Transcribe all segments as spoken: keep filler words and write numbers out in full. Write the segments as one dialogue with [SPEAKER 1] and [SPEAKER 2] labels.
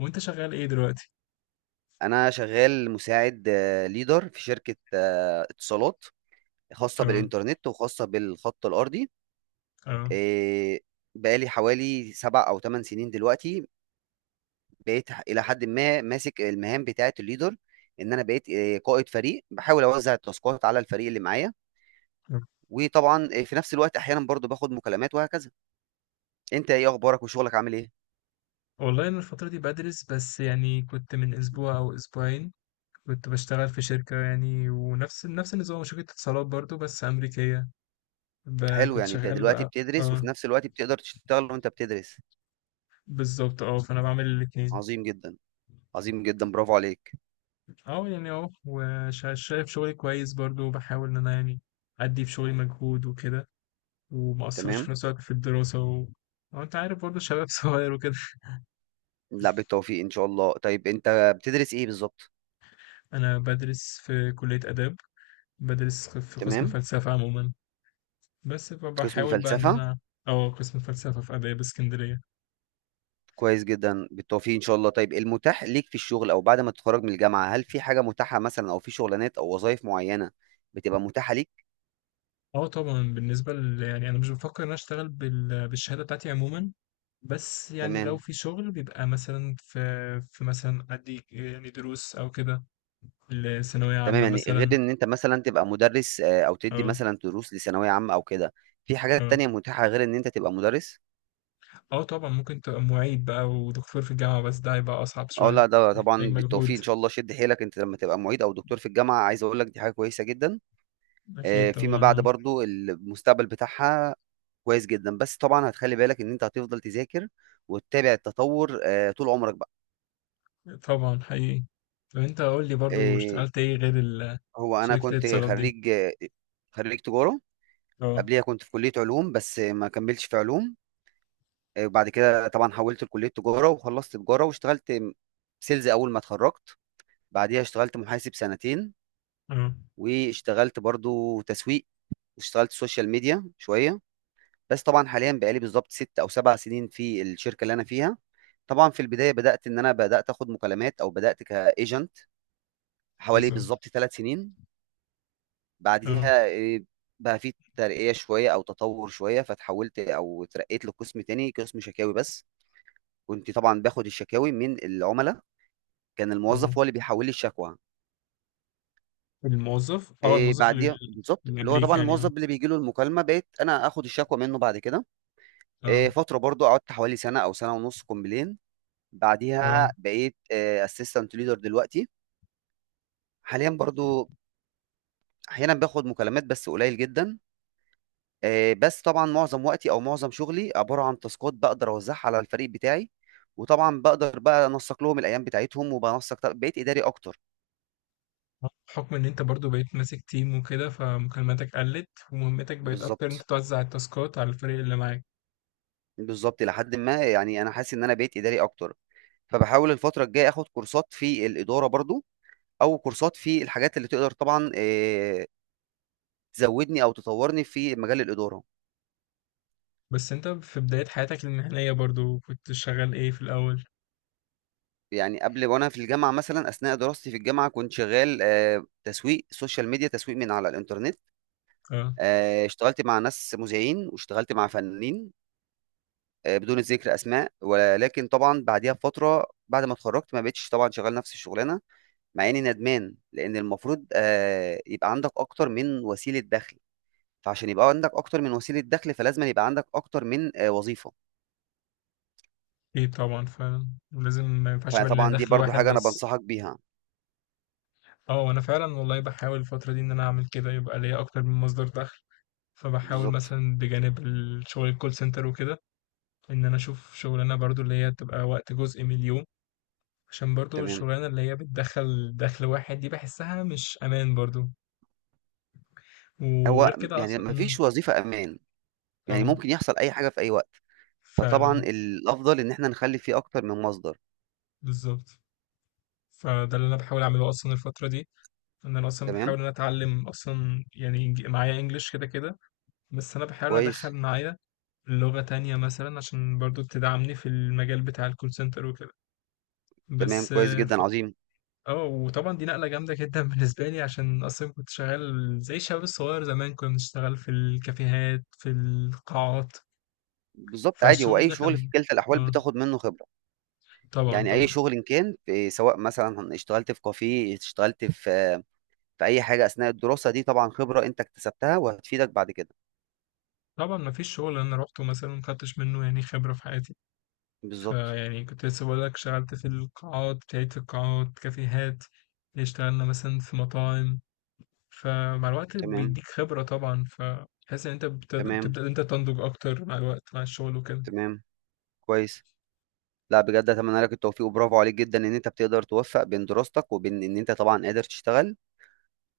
[SPEAKER 1] وانت شغال ايه دلوقتي؟
[SPEAKER 2] انا شغال مساعد ليدر في شركه آه، اتصالات خاصه
[SPEAKER 1] اه.
[SPEAKER 2] بالانترنت وخاصه بالخط الارضي.
[SPEAKER 1] اه.
[SPEAKER 2] آه، بقالي حوالي سبع او ثمان سنين دلوقتي، بقيت الى حد ما ماسك المهام بتاعه الليدر، ان انا بقيت آه، قائد فريق، بحاول اوزع التاسكات على الفريق اللي معايا.
[SPEAKER 1] آه.
[SPEAKER 2] وطبعا آه، في نفس الوقت احيانا برضو باخد مكالمات وهكذا. انت ايه اخبارك وشغلك عامل ايه؟
[SPEAKER 1] والله انا الفترة دي بدرس، بس يعني كنت من اسبوع او اسبوعين كنت بشتغل في شركة، يعني ونفس نفس النظام، شركة اتصالات برضو بس امريكية. ب-
[SPEAKER 2] حلو،
[SPEAKER 1] كنت
[SPEAKER 2] يعني انت
[SPEAKER 1] شغال
[SPEAKER 2] دلوقتي
[SPEAKER 1] بقى.
[SPEAKER 2] بتدرس وفي
[SPEAKER 1] اه،
[SPEAKER 2] نفس الوقت بتقدر تشتغل وانت بتدرس.
[SPEAKER 1] بالظبط، اه، فانا بعمل الاتنين.
[SPEAKER 2] عظيم جدا، عظيم جدا، برافو عليك.
[SPEAKER 1] اه، يعني اه وشايف شغلي كويس برضو، وبحاول ان انا يعني ادي في شغلي مجهود وكده، وما اثرش
[SPEAKER 2] تمام.
[SPEAKER 1] في نفس الوقت في الدراسة. و... اه انت عارف برضو، شباب صغير وكده.
[SPEAKER 2] لا، بالتوفيق ان شاء الله. طيب انت بتدرس ايه بالظبط؟
[SPEAKER 1] انا بدرس في كلية اداب، بدرس في قسم
[SPEAKER 2] تمام.
[SPEAKER 1] فلسفة عموما، بس
[SPEAKER 2] قسم
[SPEAKER 1] فبحاول بقى ان
[SPEAKER 2] فلسفة؟
[SPEAKER 1] انا، اه قسم فلسفه في اداب اسكندريه.
[SPEAKER 2] كويس جدا، بالتوفيق ان شاء الله. طيب المتاح ليك في الشغل او بعد ما تتخرج من الجامعة، هل في حاجة متاحة مثلا او في شغلانات او وظائف معينة بتبقى متاحة ليك؟
[SPEAKER 1] اه، طبعا بالنسبه ل... يعني انا مش بفكر ان انا اشتغل بال... بالشهاده بتاعتي عموما. بس يعني لو
[SPEAKER 2] تمام.
[SPEAKER 1] في شغل بيبقى مثلا في في مثلا ادي يعني دروس او كده لثانويه
[SPEAKER 2] تمام،
[SPEAKER 1] عامه
[SPEAKER 2] يعني غير
[SPEAKER 1] مثلا.
[SPEAKER 2] ان انت مثلا تبقى مدرس آه، او تدي
[SPEAKER 1] اه.
[SPEAKER 2] مثلا دروس لثانوية عامة او كده. في حاجات
[SPEAKER 1] اه.
[SPEAKER 2] تانية متاحة غير ان انت تبقى مدرس؟
[SPEAKER 1] اه، طبعا ممكن تبقى معيد بقى ودكتور في الجامعه، بس ده هيبقى اصعب
[SPEAKER 2] اه،
[SPEAKER 1] شويه.
[SPEAKER 2] لا ده
[SPEAKER 1] محتاج
[SPEAKER 2] طبعا بالتوفيق
[SPEAKER 1] مجهود
[SPEAKER 2] ان شاء الله، شد حيلك. انت لما تبقى معيد او دكتور في الجامعه عايز اقول لك دي حاجه كويسه جدا.
[SPEAKER 1] اكيد
[SPEAKER 2] آه، فيما بعد
[SPEAKER 1] طبعا.
[SPEAKER 2] برضو المستقبل بتاعها كويس جدا. بس طبعا هتخلي بالك ان انت هتفضل تذاكر وتتابع التطور آه، طول عمرك بقى.
[SPEAKER 1] آه. طبعا حقيقي. طب انت قول لي برضو
[SPEAKER 2] آه،
[SPEAKER 1] اشتغلت ايه غير ال-
[SPEAKER 2] هو انا
[SPEAKER 1] شركه
[SPEAKER 2] كنت
[SPEAKER 1] الاتصالات دي؟
[SPEAKER 2] خريج آه، خريج تجاره.
[SPEAKER 1] اه.
[SPEAKER 2] قبليها كنت في كليه علوم بس ما كملتش في علوم. آه، وبعد كده طبعا حولت لكليه تجاره وخلصت تجاره واشتغلت سيلز اول ما اتخرجت. بعديها اشتغلت محاسب سنتين،
[SPEAKER 1] اه.
[SPEAKER 2] واشتغلت برضو تسويق، واشتغلت سوشيال ميديا شويه. بس طبعا حاليا بقالي بالظبط ست او سبع سنين في الشركه اللي انا فيها. طبعا في البدايه بدات ان انا بدات اخد مكالمات او بدات كايجنت حوالي
[SPEAKER 1] بالظبط.
[SPEAKER 2] بالظبط ثلاث سنين.
[SPEAKER 1] اه.
[SPEAKER 2] بعديها إيه، بقى في ترقيه شويه او تطور شويه، فتحولت او اترقيت لقسم تاني، قسم شكاوي بس. كنت طبعا باخد الشكاوي من العملاء، كان
[SPEAKER 1] اه.
[SPEAKER 2] الموظف هو اللي بيحول لي الشكوى.
[SPEAKER 1] الموظف اه
[SPEAKER 2] إيه
[SPEAKER 1] الموظف اللي
[SPEAKER 2] بعديها بالظبط
[SPEAKER 1] اللي
[SPEAKER 2] اللي هو
[SPEAKER 1] قبليك
[SPEAKER 2] طبعا
[SPEAKER 1] يعني.
[SPEAKER 2] الموظف
[SPEAKER 1] اه.
[SPEAKER 2] اللي بيجي له المكالمه بقيت انا اخد الشكوى منه بعد كده. إيه
[SPEAKER 1] اه.
[SPEAKER 2] فتره برضو قعدت حوالي سنه او سنه ونص كومبلين.
[SPEAKER 1] اه،
[SPEAKER 2] بعديها بقيت اسيستنت ليدر. دلوقتي حاليا برضو احيانا باخد مكالمات بس قليل جدا. آه، بس طبعا معظم وقتي او معظم شغلي عباره عن تاسكات بقدر اوزعها على الفريق بتاعي. وطبعا بقدر بقى انسق لهم الايام بتاعتهم وبنسق، طب- بقيت اداري اكتر.
[SPEAKER 1] بحكم ان انت برضو بقيت ماسك تيم وكده، فمكالماتك قلت ومهمتك بقت اكتر ان انت
[SPEAKER 2] بالظبط.
[SPEAKER 1] توزع التاسكات على الفريق اللي معاك.
[SPEAKER 2] بالظبط، لحد ما يعني انا حاسس ان انا بقيت اداري اكتر. فبحاول الفتره الجايه اخد كورسات في الاداره برضو، او كورسات في الحاجات اللي تقدر طبعا آه، تزودني او تطورني في مجال الاداره.
[SPEAKER 1] بس انت في بداية حياتك المهنية برضو كنت شغال ايه في الاول؟
[SPEAKER 2] يعني قبل وانا في الجامعه مثلا، اثناء دراستي في الجامعه، كنت شغال آه، تسويق سوشيال ميديا، تسويق من على الانترنت.
[SPEAKER 1] اه،
[SPEAKER 2] آه، اشتغلت مع ناس مذيعين، واشتغلت مع فنانين آه، بدون ذكر اسماء. ولكن طبعا بعديها بفتره، بعد ما اتخرجت، ما بقتش طبعا شغال نفس الشغلانه، مع اني ندمان، لان المفروض آه، يبقى عندك اكتر من وسيله دخل. فعشان يبقى عندك اكتر من وسيله دخل فلازم يبقى عندك اكتر من آه، وظيفه.
[SPEAKER 1] ايه طبعا فعلا. ولازم ما ينفعش يبقى لنا
[SPEAKER 2] فطبعا دي
[SPEAKER 1] دخل
[SPEAKER 2] برضو
[SPEAKER 1] واحد
[SPEAKER 2] حاجه انا
[SPEAKER 1] بس.
[SPEAKER 2] بنصحك بيها.
[SPEAKER 1] اه، انا فعلا والله بحاول الفترة دي ان انا اعمل كده، يبقى ليا اكتر من مصدر دخل، فبحاول
[SPEAKER 2] بالظبط.
[SPEAKER 1] مثلا بجانب الشغل الكول سنتر وكده ان انا اشوف شغلانه برضو اللي هي تبقى وقت جزء من اليوم، عشان برضو
[SPEAKER 2] تمام.
[SPEAKER 1] الشغلانه اللي هي بتدخل دخل واحد دي بحسها مش امان برضو. وغير
[SPEAKER 2] هو
[SPEAKER 1] كده
[SPEAKER 2] يعني
[SPEAKER 1] اصلا.
[SPEAKER 2] ما
[SPEAKER 1] امم.
[SPEAKER 2] فيش وظيفه امان، يعني
[SPEAKER 1] اه،
[SPEAKER 2] ممكن يحصل اي حاجه في اي وقت. فطبعا
[SPEAKER 1] فعلا.
[SPEAKER 2] الافضل ان احنا نخلي فيه اكتر من مصدر.
[SPEAKER 1] بالظبط. فده اللي انا بحاول اعمله اصلا الفتره دي، ان انا اصلا بحاول
[SPEAKER 2] تمام.
[SPEAKER 1] ان أنا اتعلم، اصلا يعني إنج- معايا انجليش كده كده. بس انا بحاول إن أنا ادخل
[SPEAKER 2] كويس.
[SPEAKER 1] معايا لغه تانية مثلا، عشان برضو تدعمني في المجال بتاع الكول سنتر وكده.
[SPEAKER 2] تمام،
[SPEAKER 1] بس.
[SPEAKER 2] كويس جدا، عظيم.
[SPEAKER 1] اه، وطبعا دي نقله جامده جدا بالنسبه لي، عشان اصلا كنت شغال زي الشباب الصغير زمان، كنا بنشتغل في الكافيهات في القاعات،
[SPEAKER 2] بالظبط، عادي. هو
[SPEAKER 1] فالشغل
[SPEAKER 2] اي
[SPEAKER 1] ده
[SPEAKER 2] شغل في
[SPEAKER 1] كان.
[SPEAKER 2] كلتا الاحوال
[SPEAKER 1] اه.
[SPEAKER 2] بتاخد منه خبره.
[SPEAKER 1] طبعا
[SPEAKER 2] يعني اي
[SPEAKER 1] طبعا.
[SPEAKER 2] شغل إن كان، في، سواء مثلا اشتغلت في كافيه، اشتغلت في في اي حاجه اثناء الدراسه دي، طبعا خبره انت اكتسبتها وهتفيدك بعد كده.
[SPEAKER 1] طبعا ما فيش شغل انا روحته مثلا ما خدتش منه يعني خبره في حياتي.
[SPEAKER 2] بالظبط.
[SPEAKER 1] فيعني كنت لسه بقول لك شغلت في القاعات، ابتديت في القاعات، كافيهات، اشتغلنا مثلا في مطاعم، فمع الوقت
[SPEAKER 2] تمام.
[SPEAKER 1] بيديك خبره طبعا، فتحس ان انت بتد-
[SPEAKER 2] تمام.
[SPEAKER 1] بتبدا إن انت تنضج اكتر مع الوقت، مع الشغل وكده.
[SPEAKER 2] تمام. كويس. لا بجد، اتمنى لك التوفيق وبرافو عليك جدا ان انت بتقدر توفق بين دراستك وبين ان انت طبعا قادر تشتغل.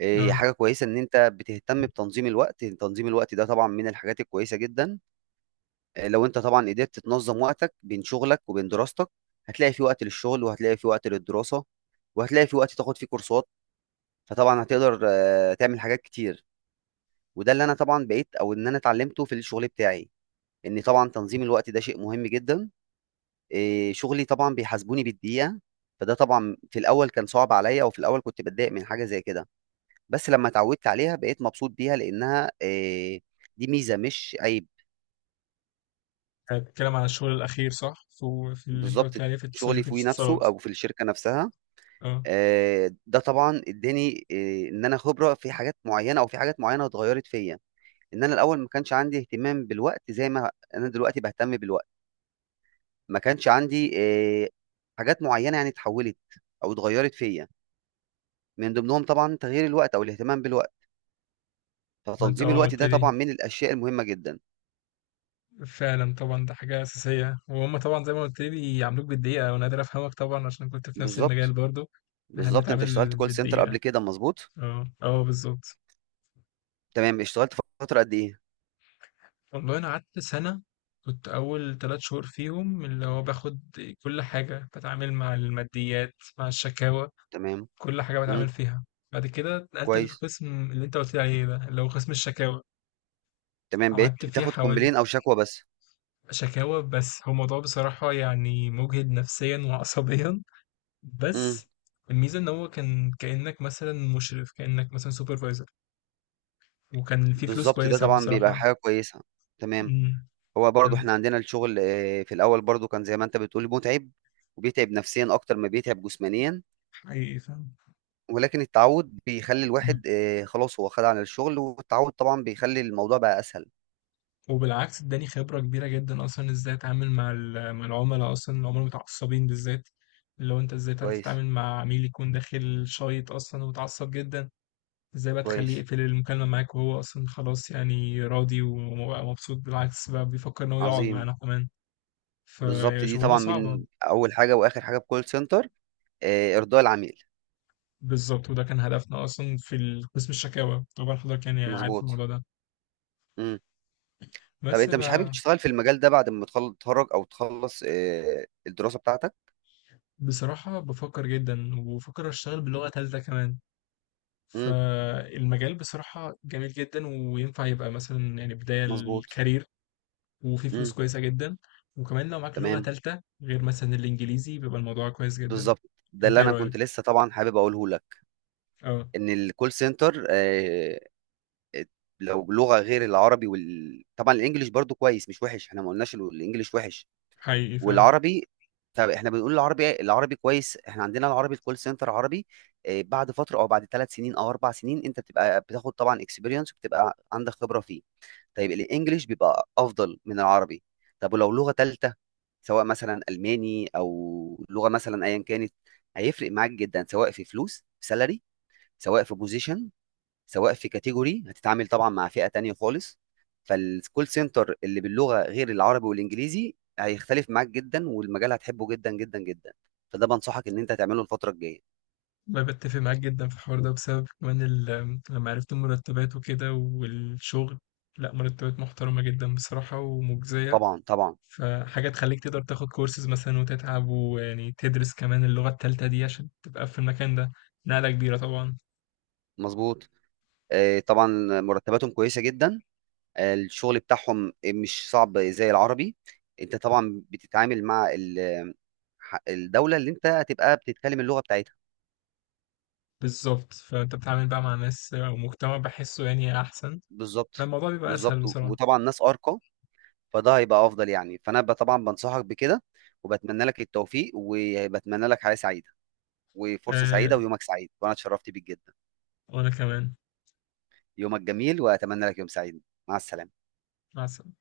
[SPEAKER 2] إيه، هي
[SPEAKER 1] اه،
[SPEAKER 2] حاجة كويسة إن أنت بتهتم بتنظيم الوقت، تنظيم الوقت ده طبعًا من الحاجات الكويسة جدًا. آآ، لو أنت طبعًا قدرت تنظم وقتك بين شغلك وبين دراستك، هتلاقي في وقت للشغل، وهتلاقي في وقت للدراسة، وهتلاقي في وقت تاخد فيه كورسات، فطبعًا هتقدر آه، تعمل حاجات كتير. وده اللي أنا طبعًا بقيت، أو إن أنا اتعلمته في الشغل بتاعي، إن طبعًا تنظيم الوقت ده شيء مهم جدًا. آآ، شغلي طبعًا بيحاسبوني بالدقيقة، فده طبعًا في الأول كان صعب عليَّ، وفي الأول كنت باتضايق من حاجة زي كده. بس لما اتعودت عليها بقيت مبسوط بيها، لأنها آآ دي ميزة مش عيب.
[SPEAKER 1] هتتكلم عن الشغل الأخير صح؟ في, في, اللي أنت
[SPEAKER 2] بالضبط.
[SPEAKER 1] قلت عليه في اتصال-
[SPEAKER 2] شغلي
[SPEAKER 1] شركة
[SPEAKER 2] فيه نفسه
[SPEAKER 1] الاتصالات.
[SPEAKER 2] أو في الشركة نفسها.
[SPEAKER 1] أه.
[SPEAKER 2] آآ ده طبعًا ادّاني آآ إن أنا خبرة في حاجات معيّنة، أو في حاجات معيّنة اتغيّرت فيّا. إن أنا الأول ما كانش عندي اهتمام بالوقت زي ما أنا دلوقتي باهتم بالوقت، ما كانش عندي آآ حاجات معيّنة، يعني اتحوّلت أو اتغيّرت فيّا. من ضمنهم طبعًا تغيير الوقت أو الاهتمام بالوقت،
[SPEAKER 1] ما أنت
[SPEAKER 2] فتنظيم
[SPEAKER 1] أه
[SPEAKER 2] الوقت
[SPEAKER 1] قلت
[SPEAKER 2] ده
[SPEAKER 1] لي.
[SPEAKER 2] طبعًا من الأشياء المهمة جدًا.
[SPEAKER 1] فعلا طبعا ده حاجة أساسية، وهم طبعا زي ما قلت لي بيعاملوك بالدقيقة، وأنا قادر أفهمك طبعا عشان كنت في نفس المجال
[SPEAKER 2] بالضبط.
[SPEAKER 1] برضو. إحنا
[SPEAKER 2] بالضبط، أنت اشتغلت
[SPEAKER 1] بنتعامل
[SPEAKER 2] call center
[SPEAKER 1] بالدقيقة.
[SPEAKER 2] قبل كده، مضبوط؟
[SPEAKER 1] أه. أه، بالظبط.
[SPEAKER 2] تمام، اشتغلت فترة قد ايه؟
[SPEAKER 1] والله أنا قعدت سنة. كنت أول تلات شهور فيهم اللي هو باخد كل حاجة، بتعامل مع الماديات، مع الشكاوى،
[SPEAKER 2] تمام.
[SPEAKER 1] كل حاجة بتعامل
[SPEAKER 2] امم.
[SPEAKER 1] فيها. بعد كده اتنقلت
[SPEAKER 2] كويس.
[SPEAKER 1] للقسم اللي أنت قلت لي عليه ده اللي هو قسم الشكاوى.
[SPEAKER 2] تمام،
[SPEAKER 1] قعدت
[SPEAKER 2] بقيت
[SPEAKER 1] فيه
[SPEAKER 2] بتاخد
[SPEAKER 1] حوالي.
[SPEAKER 2] كومبلين او شكوى بس.
[SPEAKER 1] شكاوى بس، هو الموضوع بصراحة يعني مجهد نفسيًا وعصبيًا،
[SPEAKER 2] امم.
[SPEAKER 1] بس الميزة إن هو كان كإنّك مثلًا مشرف، كإنّك مثلًا supervisor، وكان في فلوس
[SPEAKER 2] بالظبط، ده
[SPEAKER 1] كويسة
[SPEAKER 2] طبعا بيبقى
[SPEAKER 1] بصراحة.
[SPEAKER 2] حاجة كويسة. تمام.
[SPEAKER 1] إمم،
[SPEAKER 2] هو برضو
[SPEAKER 1] كان
[SPEAKER 2] احنا عندنا الشغل آه، في الاول برضو كان زي ما انت بتقول متعب، وبيتعب نفسيا اكتر ما بيتعب جسمانيا.
[SPEAKER 1] حقيقي فعلًا.
[SPEAKER 2] ولكن التعود بيخلي
[SPEAKER 1] إمم،
[SPEAKER 2] الواحد آه، خلاص هو خد على الشغل، والتعود طبعا بيخلي الموضوع بقى اسهل.
[SPEAKER 1] وبالعكس ادّاني خبرة كبيرة جدًا أصلًا إزاي أتعامل مع ال مع العملا أصلًا، العملا المتعصبين بالذات، اللي هو أنت إزاي تعرف
[SPEAKER 2] كويس.
[SPEAKER 1] تتعامل مع عميل يكون داخل شايط أصلًا ومتعصب جدًا. ازاي بقى تخليه
[SPEAKER 2] كويس.
[SPEAKER 1] يقفل المكالمة معاك وهو أصلا خلاص يعني راضي وبقى مبسوط، بالعكس بقى بيفكر إن هو يقعد
[SPEAKER 2] عظيم.
[SPEAKER 1] معانا كمان.
[SPEAKER 2] بالظبط، دي
[SPEAKER 1] فشغلانة
[SPEAKER 2] طبعا
[SPEAKER 1] صعبة.
[SPEAKER 2] من اول حاجة واخر حاجة في كول سنتر، آه، ارضاء العميل.
[SPEAKER 1] بالظبط، وده كان هدفنا أصلا في ال- قسم الشكاوى طبعا، حضرتك يعني عارف
[SPEAKER 2] مظبوط.
[SPEAKER 1] الموضوع ده.
[SPEAKER 2] مم. طب
[SPEAKER 1] بس
[SPEAKER 2] انت مش حابب
[SPEAKER 1] ف-
[SPEAKER 2] تشتغل في المجال ده بعد ما تخل- تتخرج او تخلص آه، الدراسة بتاعتك؟
[SPEAKER 1] بصراحة بفكر جدا، وبفكر أشتغل بلغة تالتة كمان.
[SPEAKER 2] امم.
[SPEAKER 1] فالمجال بصراحة جميل جدا وينفع يبقى مثلا يعني بداية
[SPEAKER 2] مظبوط.
[SPEAKER 1] الكارير. وفي فلوس
[SPEAKER 2] امم.
[SPEAKER 1] كويسة جدا. وكمان لو معاك لغة
[SPEAKER 2] تمام.
[SPEAKER 1] تالتة غير مثلا الإنجليزي بيبقى الموضوع كويس جدا.
[SPEAKER 2] بالظبط. ده
[SPEAKER 1] أنت
[SPEAKER 2] اللي
[SPEAKER 1] إيه
[SPEAKER 2] انا
[SPEAKER 1] رأيك؟
[SPEAKER 2] كنت لسه طبعا حابب اقوله لك،
[SPEAKER 1] اه،
[SPEAKER 2] ان الكول سنتر آه، لو لغة غير العربي وال... طبعا الانجليش برضو كويس، مش وحش، احنا ما قلناش الو- الانجليش وحش.
[SPEAKER 1] حقيقي فعلا.
[SPEAKER 2] والعربي، طب احنا بنقول العربي، العربي كويس. احنا عندنا العربي، الكول سنتر عربي. آه، بعد فتره او بعد ثلاث سنين او اربع سنين انت بتبقى بتاخد طبعا اكسبيرينس وبتبقى عندك خبره فيه. طيب الانجليش بيبقى افضل من العربي. طب ولو لغه ثالثه، سواء مثلا الماني او لغه مثلا ايا كانت، هيفرق معاك جدا، سواء في فلوس، في سالري، سواء في بوزيشن، سواء في كاتيجوري، هتتعامل طبعا مع فئة تانية خالص. فالكول سنتر اللي باللغة غير العربي والانجليزي هيختلف معاك جدا، والمجال هتحبه جدا جدا جدا. فده بنصحك ان انت تعمله الفترة الجاية.
[SPEAKER 1] انا بتفق معاك جدا في الحوار ده بسبب كمان ال- لما عرفت المرتبات وكده والشغل. لا، مرتبات محترمة جدا بصراحة ومجزية.
[SPEAKER 2] طبعا. طبعا.
[SPEAKER 1] فحاجة تخليك تقدر تاخد كورسز مثلا وتتعب، ويعني تدرس كمان اللغة التالتة دي عشان تبقى في المكان ده. نقلة كبيرة طبعا.
[SPEAKER 2] مظبوط. آه، طبعا مرتباتهم كويسة جدا. آه، الشغل بتاعهم مش صعب زي العربي. انت طبعا بتتعامل مع ال- الدولة اللي انت هتبقى بتتكلم اللغة بتاعتها.
[SPEAKER 1] بالظبط، فانت بتتعامل بقى مع ناس ومجتمع بحسه يعني احسن.
[SPEAKER 2] بالظبط.
[SPEAKER 1] فالموضوع بيبقى
[SPEAKER 2] بالظبط،
[SPEAKER 1] اسهل بصراحة.
[SPEAKER 2] وطبعا ناس ارقى. فده هيبقى افضل يعني. فانا ب- طبعا بنصحك بكده. وبتمنى لك التوفيق، وبتمنى لك حياة سعيدة وفرصة سعيدة،
[SPEAKER 1] آه،
[SPEAKER 2] ويومك سعيد، وانا اتشرفت بيك جدا.
[SPEAKER 1] وانا كمان.
[SPEAKER 2] يومك جميل، واتمنى لك يوم سعيد. مع السلامة.
[SPEAKER 1] مع السلامة.